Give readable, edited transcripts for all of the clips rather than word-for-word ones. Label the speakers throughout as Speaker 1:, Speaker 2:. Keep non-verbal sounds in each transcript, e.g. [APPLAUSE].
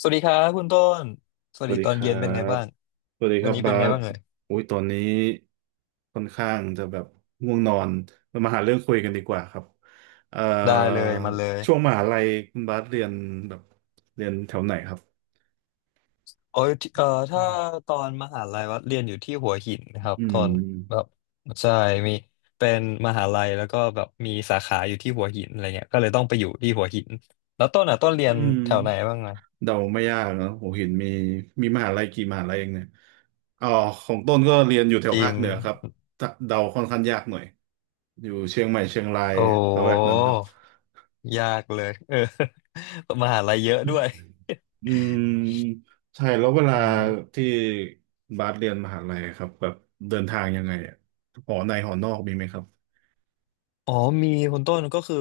Speaker 1: สวัสดีครับคุณต้นส
Speaker 2: ส
Speaker 1: วัส
Speaker 2: วั
Speaker 1: ดี
Speaker 2: สดี
Speaker 1: ตอ
Speaker 2: ค
Speaker 1: น
Speaker 2: รั
Speaker 1: เย็นเป็นไง
Speaker 2: บ
Speaker 1: บ้าง
Speaker 2: สวัสดีค
Speaker 1: วัน
Speaker 2: รับ
Speaker 1: นี้เป็
Speaker 2: บา
Speaker 1: นไง
Speaker 2: ส
Speaker 1: บ้างเอ่ย
Speaker 2: อุ้ยตอนนี้ค่อนข้างจะแบบง่วงนอนเรามาหาเรื่องคุยกันดีกว่าครับเอ่อ
Speaker 1: ได้เลยมาเลย
Speaker 2: ช่วงมหาลัยคุณบาสเรียนแบบเรียนแถวไหนครับ
Speaker 1: โอ้ยที่
Speaker 2: อื
Speaker 1: ถ้า
Speaker 2: ม
Speaker 1: ตอนมหาลัยวัดเรียนอยู่ที่หัวหินนะครับ
Speaker 2: อื
Speaker 1: ตอนแบ
Speaker 2: ม
Speaker 1: บใช่มีเป็นมหาลัยแล้วก็แบบมีสาขาอยู่ที่หัวหินอะไรเงี้ยก็เลยต้องไปอยู่ที่หัวหินแล้วต้นอ่ะต้นเรีย
Speaker 2: อื
Speaker 1: น
Speaker 2: ม
Speaker 1: แถวไหนบ้างไง
Speaker 2: เดาไม่ยากเนอะผมเห็นมีมหาลัยกี่มหาลัยเองเนี่ยอ๋อของต้นก็เรียนอยู่แถ
Speaker 1: จ
Speaker 2: ว
Speaker 1: ริ
Speaker 2: ภาค
Speaker 1: ง
Speaker 2: เหนือครับเดาค่อนข้างยากหน่อยอยู่เชียงใหม่เชียงราย
Speaker 1: โอ้
Speaker 2: ละแวกนั้นครับ
Speaker 1: ยากเลยเออ [LAUGHS] มหาลัยเยอะด้วย
Speaker 2: อืมใช่แล้วเวลา
Speaker 1: ใช่
Speaker 2: ที่บาสเรียนมหาลัยครับแบบเดินทางยังไงอะหอในหอนอกมีไหมครับ
Speaker 1: อ๋อมีคุณต้นก็คือ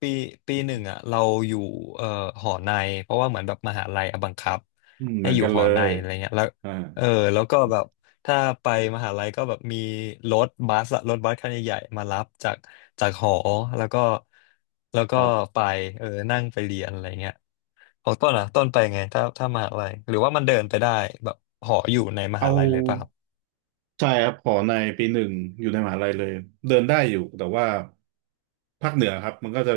Speaker 1: ปีปีหนึ่งอ่ะเราอยู่เอ่อหอในเพราะว่าเหมือนแบบมหาลัยอะบังคับ
Speaker 2: อืมเห
Speaker 1: ให้
Speaker 2: มือน
Speaker 1: อยู่
Speaker 2: กัน
Speaker 1: ห
Speaker 2: เล
Speaker 1: อใน
Speaker 2: ย
Speaker 1: อะไรเงี้ยแล้ว
Speaker 2: อ่า
Speaker 1: เออแล้วก็แบบถ้าไปมหาลัยก็แบบมีรถบัสอะรถบัสคันใหญ่ๆมารับจากจากหอแล้วก็แล้ว
Speaker 2: ค
Speaker 1: ก็
Speaker 2: รับ
Speaker 1: ไปเออนั่งไปเรียนอะไรเงี้ยของต้นอ่ะต้นไปไงถ้ามหาลัยหรือว่ามันเดินไปได้แบบหออยู่ในมหา
Speaker 2: เอา
Speaker 1: ลัยเลยป่ะครับ
Speaker 2: ใช่ครับหอในปีหนึ่งอยู่ในมหาลัยเลยเดินได้อยู่แต่ว่าภาคเหนือครับมันก็จะ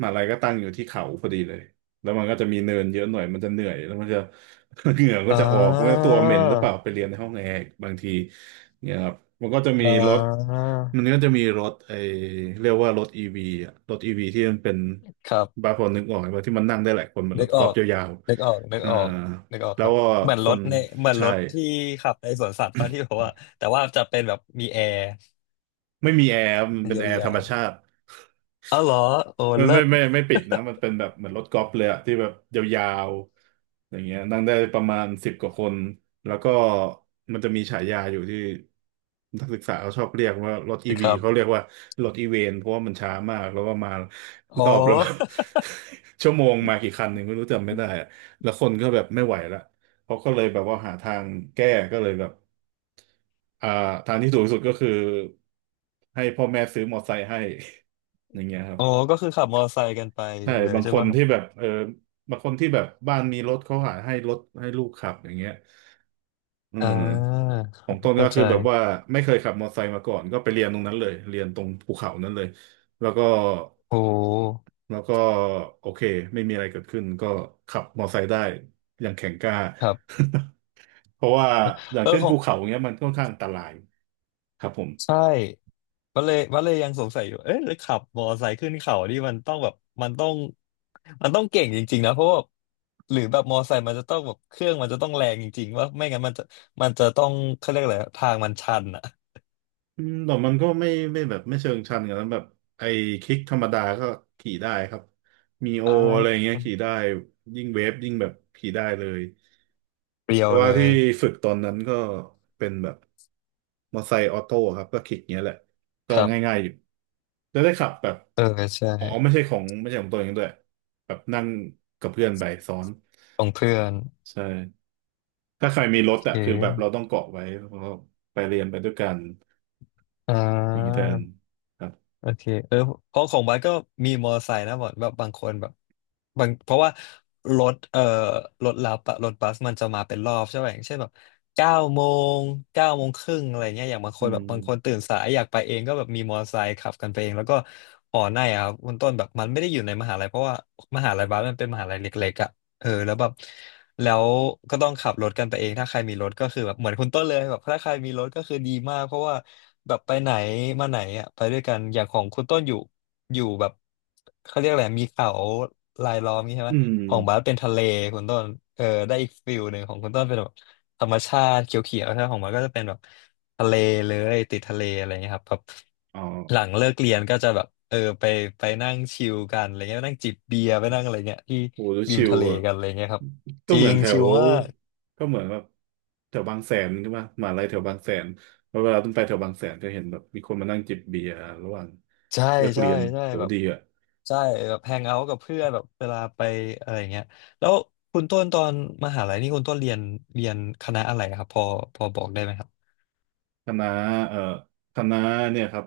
Speaker 2: มหาลัยก็ตั้งอยู่ที่เขาพอดีเลย แล้วมันก็จะมีเนินเยอะหน่อย มันจะเหนื่อยแล้วมันจะ [LAUGHS] เหงื่อก็
Speaker 1: อ่
Speaker 2: จะออกมันก็
Speaker 1: า
Speaker 2: ตัวเหม็นหรือเปล่าไปเรียนในห้องแอร์กบางทีเนี่ยครับมันก็จะมี
Speaker 1: อ่
Speaker 2: รถ
Speaker 1: า
Speaker 2: มันก็จะมีรถไอเรียกว่ารถอีวีอะรถอีวีที่มันเป็น
Speaker 1: ครั
Speaker 2: บาง
Speaker 1: บ
Speaker 2: คนนึกออกไหมว่าที่มันนั่งได้หลายคนเหมือน
Speaker 1: นึ
Speaker 2: ร
Speaker 1: ก
Speaker 2: ถ
Speaker 1: อ
Speaker 2: กอ
Speaker 1: อ
Speaker 2: ล์ฟ
Speaker 1: ก
Speaker 2: ยาว
Speaker 1: นึกออกนึ
Speaker 2: ๆ
Speaker 1: ก
Speaker 2: อ่า
Speaker 1: ออกนึกออก
Speaker 2: แล้
Speaker 1: ค
Speaker 2: ว
Speaker 1: รับ
Speaker 2: ก็
Speaker 1: เหมือน
Speaker 2: ค
Speaker 1: รถ
Speaker 2: น
Speaker 1: ในเหมือน
Speaker 2: ใช่
Speaker 1: รถที่ขับในสวนสัตว์ป่ะที่บอกว่าแต่ว่าจะเป็นแบบมีแอร์
Speaker 2: ไม่มีแอร์มันเป็น
Speaker 1: ยา
Speaker 2: แอร์ธรรม
Speaker 1: ว
Speaker 2: ชาติ [LAUGHS]
Speaker 1: ๆอ้าวเหรอ โอ้
Speaker 2: มัน
Speaker 1: เลิ
Speaker 2: ไม่
Speaker 1: ศ
Speaker 2: ไม่ไม่ปิดนะมันเป็นแบบเหมือนรถกอล์ฟเลยอะที่แบบยาวๆอย่างเงี้ยนั่งได้ประมาณสิบกว่าคนแล้วก็มันจะมีฉายาอยู่ที่นักศึกษาเขาชอบเรียกว่ารถอี
Speaker 1: [LAUGHS] ค
Speaker 2: วี
Speaker 1: รับ
Speaker 2: เขาเรียกว่ารถอีเวนเพราะว่ามันช้ามากแล้วก็มา
Speaker 1: อ๋อ
Speaker 2: รอบละแบบ [LAUGHS] ชั่วโมงมากี่คันหนึ่งไม่รู้จำไม่ได้อะแล้วคนก็แบบไม่ไหวละเขาก็เลยแบบว่าหาทางแก้ก็เลยแบบ อ่าทางที่ถูกที่สุดก็คือให้พ่อแม่ซื้อมอเตอร์ไซค์ให้ [LAUGHS] อย่างเงี้ยครับ
Speaker 1: อ๋อก็คือขับมอเตอร์ไซค์กันไป
Speaker 2: ใช่
Speaker 1: เลย
Speaker 2: บาง
Speaker 1: ใช่
Speaker 2: ค
Speaker 1: ไหม
Speaker 2: น
Speaker 1: ครับ
Speaker 2: ที่แบบเออบางคนที่แบบบ้านมีรถเขาหาให้รถให้ลูกขับอย่างเงี้ยอื
Speaker 1: อ่
Speaker 2: ม
Speaker 1: า
Speaker 2: ของต้นก็
Speaker 1: เข้า
Speaker 2: คือแบบว่า
Speaker 1: ใจ
Speaker 2: ไม่เคยขับมอเตอร์ไซค์มาก่อนก็ไปเรียนตรงนั้นเลยเรียนตรงภูเขานั้นเลยแล้วก็
Speaker 1: โอ้
Speaker 2: แล้วก็โอเคไม่มีอะไรเกิดขึ้นก็ขับมอเตอร์ไซค์ได้อย่างแข็งกล้า
Speaker 1: ครับ
Speaker 2: [LAUGHS] เพราะว่าอย่าง
Speaker 1: เออ
Speaker 2: เช่น
Speaker 1: ขอ
Speaker 2: ภู
Speaker 1: ง
Speaker 2: เขาเงี้ยมันค่อนข้างอันตรายครับผม
Speaker 1: ใช่วัดเลยวัดเลยยังสงสัยอยู่ เอ๊ะแล้วขับมอเตอร์ไซค์ขึ้นเขานี่มันต้องแบบมันต้องมันต้องเก่งจริงๆนะ เพราะว่า หรือแบบมอเตอร์ไซค์มันจะต้องแบบเครื่องมันจะต้องแรงจริงๆว่าไม่งั้นมันจะมันจะต้องเขาเรียกอะไรอะทางมันชันอ่ะ
Speaker 2: อืมแต่มันก็ไม่แบบไม่เชิงชันกันนั้นแบบไอ้คลิกธรรมดาก็ขี่ได้ครับมีโอ
Speaker 1: อ่
Speaker 2: อะไร
Speaker 1: า
Speaker 2: เงี้ยขี่ได้ยิ่งเวฟยิ่งแบบขี่ได้เลย
Speaker 1: เปรีย
Speaker 2: แต่
Speaker 1: วเล
Speaker 2: ว่าที่
Speaker 1: ย
Speaker 2: ฝึกตอนนั้นก็เป็นแบบมอไซค์ออโต้ครับก็คลิกเงี้ยแหละก็
Speaker 1: ครับ
Speaker 2: ง่ายๆอยู่แล้วได้ขับแบบ
Speaker 1: เออใช่
Speaker 2: อ๋อไม่ใช่ของตัวเองด้วยแบบนั่งกับเพื่อนไปซ้อน
Speaker 1: ของเพื่อน
Speaker 2: ใช่ถ้าใครมีรถ
Speaker 1: โอเ
Speaker 2: อะคือแบบเรา
Speaker 1: ค
Speaker 2: ต้องเกาะไว้แล้วก็ไปเรียนไปด้วยกัน
Speaker 1: อ่
Speaker 2: อย่างนี้แทน
Speaker 1: า
Speaker 2: ครับ
Speaker 1: โอเคเออเพราะของบัสก็มีมอเตอร์ไซค์นะแบอแบบบางคนแบบบางเพราะว่ารถรถรับอะรถบัสมันจะมาเป็นรอบใช่ไหมอย่างเช่นแบบเก้าโมงเก้าโมงครึ่งอะไรเงี้ยอย่างบางค
Speaker 2: อื
Speaker 1: นแบบบางคน
Speaker 2: ม
Speaker 1: ตื่นสายอยากไปเองก็แบบมีมอเตอร์ไซค์ขับกันไปเอง แล้วก็หอในอะครับคุณต้นแบบมันไม่ได้อยู่ในมหาลัยเพราะว่ามหาลัยบัสมันเป็นมหาลัยเล็กๆอะ เออแล้วแบบแล้วก็ต้องขับรถกันไปเองถ้าใครมีรถก็คือแบบเหมือนคุณต้นเลยแบบถ้าใครมีรถก็คือดีมากเพราะว่าแบบไปไหนมาไหนอ่ะไปด้วยกันอย่างของคุณต้นอยู่แบบเขาเรียกอะไรมีเขารายล้อมงี้ใช่ไหม
Speaker 2: อื
Speaker 1: ของบาส
Speaker 2: ม
Speaker 1: เป็นทะเลคุณต้นเออได้อีกฟิลหนึ่งของคุณต้นเป็นแบบธรรมชาติเขียวๆใช่ไหมของบาสก็จะเป็นแบบ ทะเลเลยติดทะเลอะไรเงี้ยครับแบบ
Speaker 2: อ๋อ
Speaker 1: หลังเลิกเรียนก็จะแบบเออไปไปนั่งชิลกันอะไรเงี้ยไปนั่งจิบเบียร์ไปนั่งอะไรเงี้ยที่
Speaker 2: โหแล้ว
Speaker 1: ริม
Speaker 2: ชิว
Speaker 1: ทะเล
Speaker 2: อะ
Speaker 1: กันอะไรเงี้ยครับ
Speaker 2: ก็
Speaker 1: จริ
Speaker 2: เหมือ
Speaker 1: ง
Speaker 2: นแถ
Speaker 1: ชิ
Speaker 2: ว
Speaker 1: ลมาก
Speaker 2: ก็เหมือนแบบแถวบางแสนใช่ปะมหาลัยแถวบางแสนแล้วเวลาต้องไปแถวบางแสนจะเห็นแบบมีคนมานั่งจิบเบียร์ระหว่าง
Speaker 1: ใช่
Speaker 2: เลิก
Speaker 1: ใช่
Speaker 2: เรียน
Speaker 1: ใช่
Speaker 2: โห
Speaker 1: แบบ
Speaker 2: ดีอ่ะ
Speaker 1: ใช่แบบแฮงเอาท์กับเพื่อนแบบเวลาไปอะไรเงี้ยแล้วคุณต้นตอนมหาลัยนี่คุณต้นเรียนเรียนคณะอะไรครับพอบอกได้ไหมครับ
Speaker 2: คณะเอ่อคณะเนี่ยครับ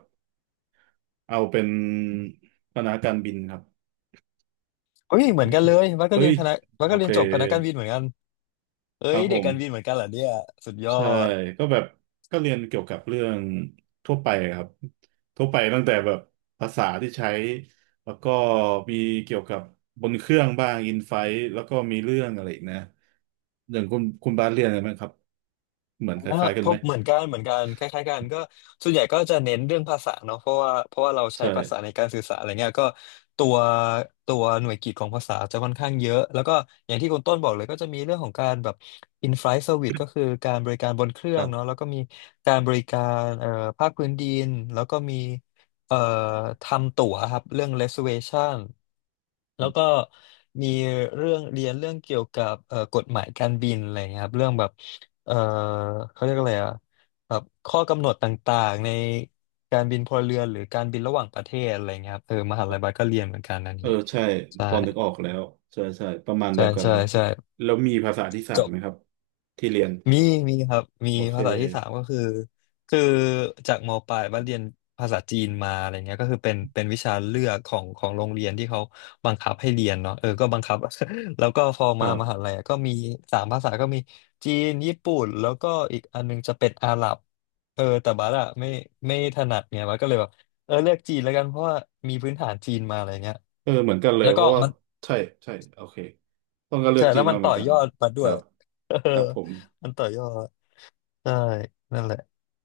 Speaker 2: เอาเป็นคณะการบินครับ
Speaker 1: เฮ้ยเห
Speaker 2: โอ
Speaker 1: มือนกัน
Speaker 2: เค
Speaker 1: เลยวัดก็
Speaker 2: เฮ้
Speaker 1: เรีย
Speaker 2: ย
Speaker 1: นคณะวัด
Speaker 2: โอ
Speaker 1: ก็เรี
Speaker 2: เค
Speaker 1: ยนจบคณะการบินเหมือนกันเอ้
Speaker 2: ครั
Speaker 1: ย
Speaker 2: บผ
Speaker 1: เด็ก
Speaker 2: ม
Speaker 1: การบินเหมือนกันเหรอเนี่ยสุดยอ
Speaker 2: ใช่
Speaker 1: ด
Speaker 2: ก็แบบก็เรียนเกี่ยวกับเรื่องทั่วไปครับทั่วไปตั้งแต่แบบภาษาที่ใช้แล้วก็มีเกี่ยวกับบนเครื่องบ้างอินไฟท์แล้วก็มีเรื่องอะไรอีกนะอย่างคุณบาสเรียนอะไรไหมครับเหมือนค
Speaker 1: เออ
Speaker 2: ล้ายๆกั
Speaker 1: พ
Speaker 2: นไหม
Speaker 1: บเหมือนกันเหมือนกันคล้ายๆกันก็ส่วนใหญ่ก็จะเน้นเรื่องภาษาเนาะเพราะว่าเราใช้
Speaker 2: ใช่
Speaker 1: ภาษาในการสื่อสารอะไรเงี้ยก็ตัวตัวหน่วยกิตของภาษาจะค่อนข้างเยอะแล้วก็อย่างที่คุณต้นบอกเลยก็จะมีเรื่องของการแบบ in-flight service ก็คือการบริการบนเครื่
Speaker 2: ค
Speaker 1: อง
Speaker 2: รั
Speaker 1: เนาะแล้
Speaker 2: บ
Speaker 1: วก็มีการบริการภาคพื้นดินแล้วก็มี เอ่อทำตั๋วครับเรื่อง reservation แล้วก็มีเรื่องเรียนเรื่องเกี่ยวกับกฎหมายการบินอะไรเงี้ยครับเรื่องแบบเอ่อเขาเรียกอะไรอะแบบข้อกำหนดต่างๆในการบินพลเรือนหรือการบินระหว่างประเทศอะไรเงี้ยครับเออมหาลัยบัสก็เรียนเหมือนกันอัน
Speaker 2: เออ
Speaker 1: นี้
Speaker 2: ใช่
Speaker 1: ใช่
Speaker 2: พอนึกออกแล้วใช่ใช่ประมาณ
Speaker 1: ใช่
Speaker 2: เดียวกัน
Speaker 1: ใช่
Speaker 2: เลย
Speaker 1: ใช่
Speaker 2: แล้วมีภาษาที่สา
Speaker 1: จ
Speaker 2: ม
Speaker 1: บ
Speaker 2: ไหมครับที่เรียน
Speaker 1: มีมีครับมี
Speaker 2: โอเค
Speaker 1: ภาษาที่สามก็คือคือจากมปลายว่าเรียนภาษาจีนมาอะไรเงี้ยก็คือเป็นวิชาเลือกของโรงเรียนที่เขาบังคับให้เรียนเนาะเออก็บังคับ [LAUGHS] แล้วก็พอ
Speaker 2: ค
Speaker 1: มา
Speaker 2: รั
Speaker 1: มหา
Speaker 2: บ
Speaker 1: ลัยอะก็มีสามภาษาก็มีจีนญี่ปุ่นแล้วก็อีกอันนึงจะเป็นอาหรับเออแต่บัสอะไม่ถนัดเนี่ยบัสก็เลยแบบเออเลือกจีนแล้วกันเพราะว่ามีพื้นฐานจีนมาอะไรเงี้ย
Speaker 2: เออเหมือนกันเลย
Speaker 1: แล้ว
Speaker 2: เพ
Speaker 1: ก็
Speaker 2: ราะว่า
Speaker 1: มัน
Speaker 2: ใช่ใช่โอเคต้องก็เลื
Speaker 1: ใช่
Speaker 2: อกจี
Speaker 1: แล้ว
Speaker 2: น
Speaker 1: มั
Speaker 2: มา
Speaker 1: น
Speaker 2: เหมื
Speaker 1: ต่
Speaker 2: อ
Speaker 1: อ
Speaker 2: นกั
Speaker 1: ย
Speaker 2: น
Speaker 1: อดบัส
Speaker 2: ค
Speaker 1: ด้ว
Speaker 2: รั
Speaker 1: ย
Speaker 2: บ
Speaker 1: [LAUGHS] เอ
Speaker 2: ค
Speaker 1: อ
Speaker 2: รับผม
Speaker 1: มันต่อยอด ใช่นั่นแหละ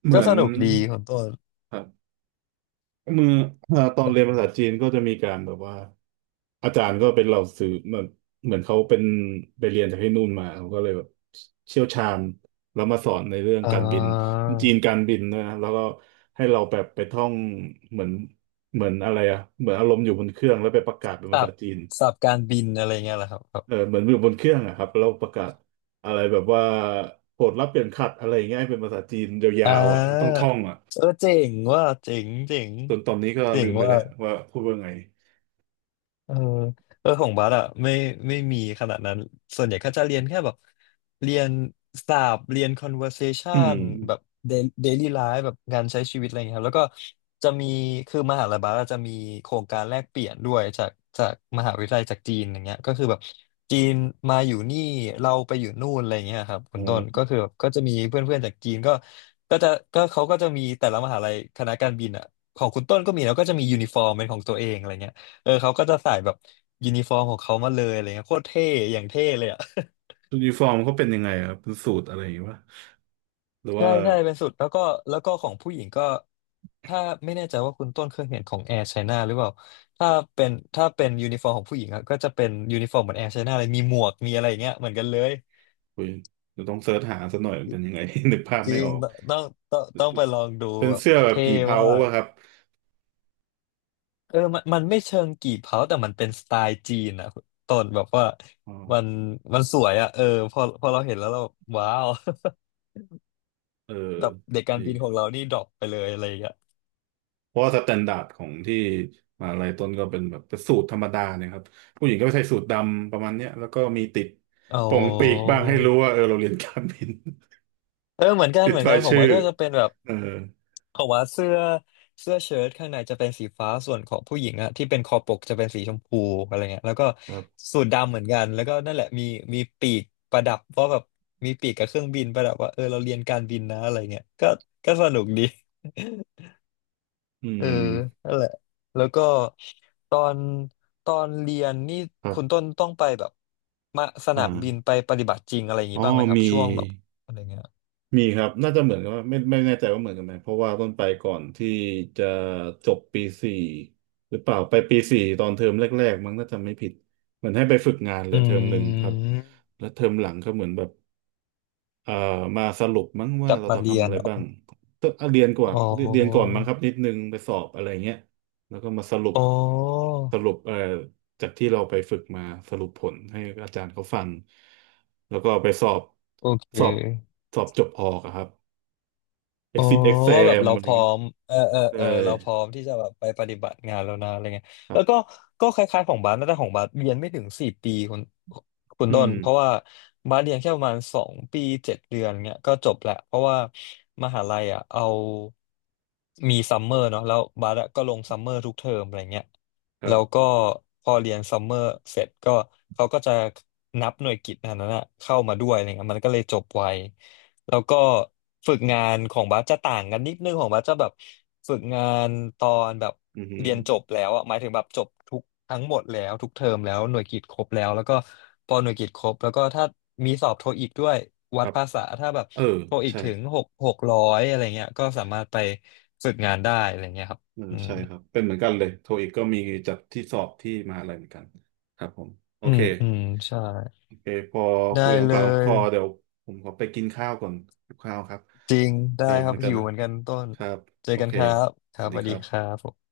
Speaker 2: เห
Speaker 1: ก็
Speaker 2: มือ
Speaker 1: ส
Speaker 2: น
Speaker 1: นุกดีของต้น
Speaker 2: ครับเมื่อตอนเรียนภาษาจีนก็จะมีการแบบว่าอาจารย์ก็เป็นเหล่าสื่อเหมือนเหมือนเขาเป็นไปเรียนจากที่นู่นมาเขาก็เลยแบบเชี่ยวชาญแล้วมาสอนในเรื่อง
Speaker 1: อ่
Speaker 2: การบิน
Speaker 1: า
Speaker 2: จีนการบินนะแล้วก็ให้เราแบบไปท่องเหมือนเหมือนอะไรอะเหมือนอารมณ์อยู่บนเครื่องแล้วไปประกาศเป็นภา
Speaker 1: สั
Speaker 2: ษา
Speaker 1: บ
Speaker 2: จีน
Speaker 1: สับการบินอะไรเงี้ยแหละครับครับ
Speaker 2: เออเหมือนอยู่บนเครื่องอะครับแล้วประกาศอะไรแบบว่าโปรดรับเปลี่ยนขัดอะไรอย่างเงี้ยให้เป็นภาษาจีนย
Speaker 1: อ่
Speaker 2: าวๆอ่ะต้อง
Speaker 1: า
Speaker 2: ท่องอ่ะ
Speaker 1: เออเจ๋งว่าเจ๋งเจ๋ง
Speaker 2: จนตอนนี้ก็
Speaker 1: เจ๋
Speaker 2: ลื
Speaker 1: ง
Speaker 2: มไป
Speaker 1: ว่า
Speaker 2: แล้วว่าพูดว่าไง
Speaker 1: เออเออของบัสอะไม่มีขนาดนั้น ส่วนใหญ่ก็จะเรียนแค่แบบเรียนศัพท์เรียน
Speaker 2: อืม
Speaker 1: conversation แบบ daily life แบบงานใช้ชีวิตอะไรอย่างเงี้ยครับแล้วก็จะมีคือมหาลัยบัสอะจะมีโครงการแลกเปลี่ยนด้วยจากมหาวิทยาลัยจากจีนอย่างเงี้ยก็คือแบบจีนมาอยู่นี่เราไปอยู่นู่นอะไรอย่างเงี้ยครับคุ
Speaker 2: อ๋
Speaker 1: ณต้นก็
Speaker 2: อ
Speaker 1: คือแบบก็จะมีเพื่อนๆจากจีนก็ก็จะเขาก็จะมีแต่ละมหาลัยคณะการบินอะของคุณต้นก็มีแล้วก็จะมียูนิฟอร์มเป็นของตัวเองอะไรเงี้ย เออเขาก็จะใส่แบบยูนิฟอร์มของเขามาเลยอะไรเงี้ยโคตรเท่อย่างเท่เลยอ่ะ [LAUGHS]
Speaker 2: ยูนิฟอร์มเขาเป็นยังไงครับเป็นสูตรอะไรอย่างเงี้ยวะหรือ
Speaker 1: ใช่
Speaker 2: ว่า
Speaker 1: ใช่เป็นสุดแล้วก็แล้วก็ของผู้หญิงก็ถ้าไม่แน่ใจว่าคุณต้นเคยเห็นของแอร์ไชน่าหรือเปล่าถ้าเป็นถ้าเป็นยูนิฟอร์มของผู้หญิงอะก็จะเป็นยูนิฟอร์มเหมือนแอร์ไชน่าเลยมีหมวกมีอะไรอย่างเงี้ยเหมือนกันเลย
Speaker 2: อุยเดี๋ยวต้องเสิร์ชหาสักหน่อยมันเป็นยังไง [LAUGHS] นึกภาพ
Speaker 1: จริ
Speaker 2: ไม่อ
Speaker 1: ง
Speaker 2: อก
Speaker 1: ต้องต้องไปลองดู
Speaker 2: เป็น
Speaker 1: แบบ
Speaker 2: เสื้อแบบ
Speaker 1: เท่
Speaker 2: กี่เพา
Speaker 1: ว่า
Speaker 2: ปะครับ
Speaker 1: กเออมันไม่เชิงกี่เผาแต่มันเป็นสไตล์จีนอะคุณต้นแบบว่า
Speaker 2: อ๋อ
Speaker 1: มันมันสวยอะเออพอเราเห็นแล้วเราว้าว
Speaker 2: เออ
Speaker 1: แบบเด็กการ
Speaker 2: ดี
Speaker 1: บินของเรานี่ดรอปไปเลยอะไรอย่างเงี้ย
Speaker 2: เพราะว่าสแตนดาร์ดของที่มหาลัยต้นก็เป็นแบบเป็นสูตรธรรมดาเนี่ยครับผู้หญิงก็ใส่สูทดำประมาณเนี้ยแล้วก็มีติด
Speaker 1: อ๋อ
Speaker 2: โป่งปีกบ้างให้รู้ว่าเออเราเรียนการบิน
Speaker 1: เออเหมือนกั
Speaker 2: [LAUGHS]
Speaker 1: น
Speaker 2: ติ
Speaker 1: เห
Speaker 2: ด
Speaker 1: มือนกั
Speaker 2: รา
Speaker 1: น
Speaker 2: ย
Speaker 1: ของวั
Speaker 2: ชื่อ
Speaker 1: ดก็จะเป็นแบบ
Speaker 2: เออ
Speaker 1: ของวัดเสื้อเสื้อเชิ้ตข้างในจะเป็นสีฟ้าส่วนของผู้หญิงอะที่เป็นคอปกจะเป็นสีชมพูอะไรเงี้ยแล้วก็
Speaker 2: ครับ
Speaker 1: สูทดำเหมือนกันแล้วก็นั่นแหละมีมีปีกประดับว่าแบบมีปีกกับเครื่องบินประดับว่าเออเราเรียนการบินนะอะไรเงี้ยก็ก็สนุกดี
Speaker 2: อื
Speaker 1: เออ
Speaker 2: ม
Speaker 1: นั่นแหละแล้วก็ตอนตอนเรียนนี่
Speaker 2: ครั
Speaker 1: คุณต้
Speaker 2: บ
Speaker 1: นต้องไปแบบมาสนามบิน
Speaker 2: อ่า
Speaker 1: ไปปฏิบัติจริงอะไรอย่าง
Speaker 2: อ๋อ
Speaker 1: นี้บ้างไหมครับ
Speaker 2: มี
Speaker 1: ช่วงแบบอะไรเงี้ย
Speaker 2: ครับน่าจะเหมือนกันว่าไม่แน่ใจว่าเหมือนกันไหมเพราะว่าต้นไปก่อนที่จะจบปีสี่หรือเปล่าไปปีสี่ตอนเทอมแรกๆมั้งน่าจะไม่ผิดเหมือนให้ไปฝึกงานเหลื
Speaker 1: อื
Speaker 2: อเทอมหนึ่งครับ
Speaker 1: ม
Speaker 2: แล้วเทอมหลังก็เหมือนแบบ เอ่อมาสรุปมั้ง
Speaker 1: ก
Speaker 2: ว่า
Speaker 1: ลับ
Speaker 2: เรา
Speaker 1: มา
Speaker 2: จะ
Speaker 1: เรีย
Speaker 2: ทำ
Speaker 1: น
Speaker 2: อะไร
Speaker 1: เหรอ
Speaker 2: บ้างก็เรียนก่อน
Speaker 1: อ๋อ
Speaker 2: มั้งครับนิดนึงไปสอบอะไรเงี้ยแล้วก็มาสรุป
Speaker 1: อ๋อ
Speaker 2: สรุปจากที่เราไปฝึกมาสรุปผลให้อาจารย์เขาฟังแล้วก็ไปสอบ
Speaker 1: โอเค
Speaker 2: สอบสอบจบออกอะครับ
Speaker 1: อ๋อ
Speaker 2: exit
Speaker 1: ว่าแบบ
Speaker 2: exam
Speaker 1: เรา
Speaker 2: อะไร
Speaker 1: พร้อ
Speaker 2: เงี้ย
Speaker 1: มเออเออ
Speaker 2: ใช่
Speaker 1: เออเราพร้อมที่จะแบบไปปฏิบัติงานแล้วนะอะไรเงี้ย
Speaker 2: ครั
Speaker 1: แล้วก็
Speaker 2: บ
Speaker 1: ก็คล้ายๆของบาสนะแต่ของบาสเรียนไม่ถึง4 ปีคุณ
Speaker 2: อื
Speaker 1: ต้น
Speaker 2: ม
Speaker 1: เพราะว่าบาสเรียนแค่ประมาณ2 ปี7 เดือนเงี้ยก็จบแหละ เพราะว่ามหาลัยอ่ะเอามีซัมเมอร์เนาะแล้วบาสอะก็ลงซัมเมอร์ทุกเทอมอะไรเงี้ย
Speaker 2: ครั
Speaker 1: แล้วก็
Speaker 2: บ
Speaker 1: พอเรียนซัมเมอร์เสร็จก็ เขาก็จะนับหน่วยกิตอันนั้นอะเข้ามาด้วยอะไรเงี้ยมันก็เลยจบไว แล้วก็ฝึกงานของบัสจะต่างกันนิดนึงของบัสจะแบบฝึกงานตอนแบบ
Speaker 2: อือฮึ
Speaker 1: เรียนจบแล้วอะหมายถึงแบบจบทั้งหมดแล้วทุกเทอมแล้วหน่วยกิตครบแล้วแล้วก็พอหน่วยกิตครบแล้วก็ถ้ามีสอบโทอีกด้วย
Speaker 2: ค
Speaker 1: วัด
Speaker 2: รับ
Speaker 1: ภาษาถ้าแบบ
Speaker 2: เออ
Speaker 1: โทอีก
Speaker 2: ใช่
Speaker 1: ถึงหกร้อยอะไรเงี้ยก็สามารถไปฝึกงานได้อะไรเงี้ยครับ
Speaker 2: เออ
Speaker 1: อืม
Speaker 2: ใช่ครับเป็นเหมือนกันเลยโทอีกก็มีจัดที่สอบที่มหาลัยเหมือนกันครับผมโอ
Speaker 1: อื
Speaker 2: เค
Speaker 1: มอืมใช่
Speaker 2: โอเคพอ
Speaker 1: ได้
Speaker 2: คุยของ
Speaker 1: เล
Speaker 2: ปากของค
Speaker 1: ย
Speaker 2: อเดี๋ยวผมขอไปกินข้าวก่อนกินข้าวครับ
Speaker 1: จริง
Speaker 2: โอเค
Speaker 1: ได้ค
Speaker 2: เห
Speaker 1: รั
Speaker 2: มื
Speaker 1: บ
Speaker 2: อนกัน
Speaker 1: หิว
Speaker 2: นะ
Speaker 1: เหมือนกันต้น
Speaker 2: ครับ
Speaker 1: เจอ
Speaker 2: โอ
Speaker 1: กัน
Speaker 2: เค
Speaker 1: ครับค
Speaker 2: ส
Speaker 1: รั
Speaker 2: วั
Speaker 1: บ
Speaker 2: ส
Speaker 1: ส
Speaker 2: ดี
Speaker 1: วัส
Speaker 2: ค
Speaker 1: ดี
Speaker 2: รั
Speaker 1: ครั
Speaker 2: บ
Speaker 1: บผม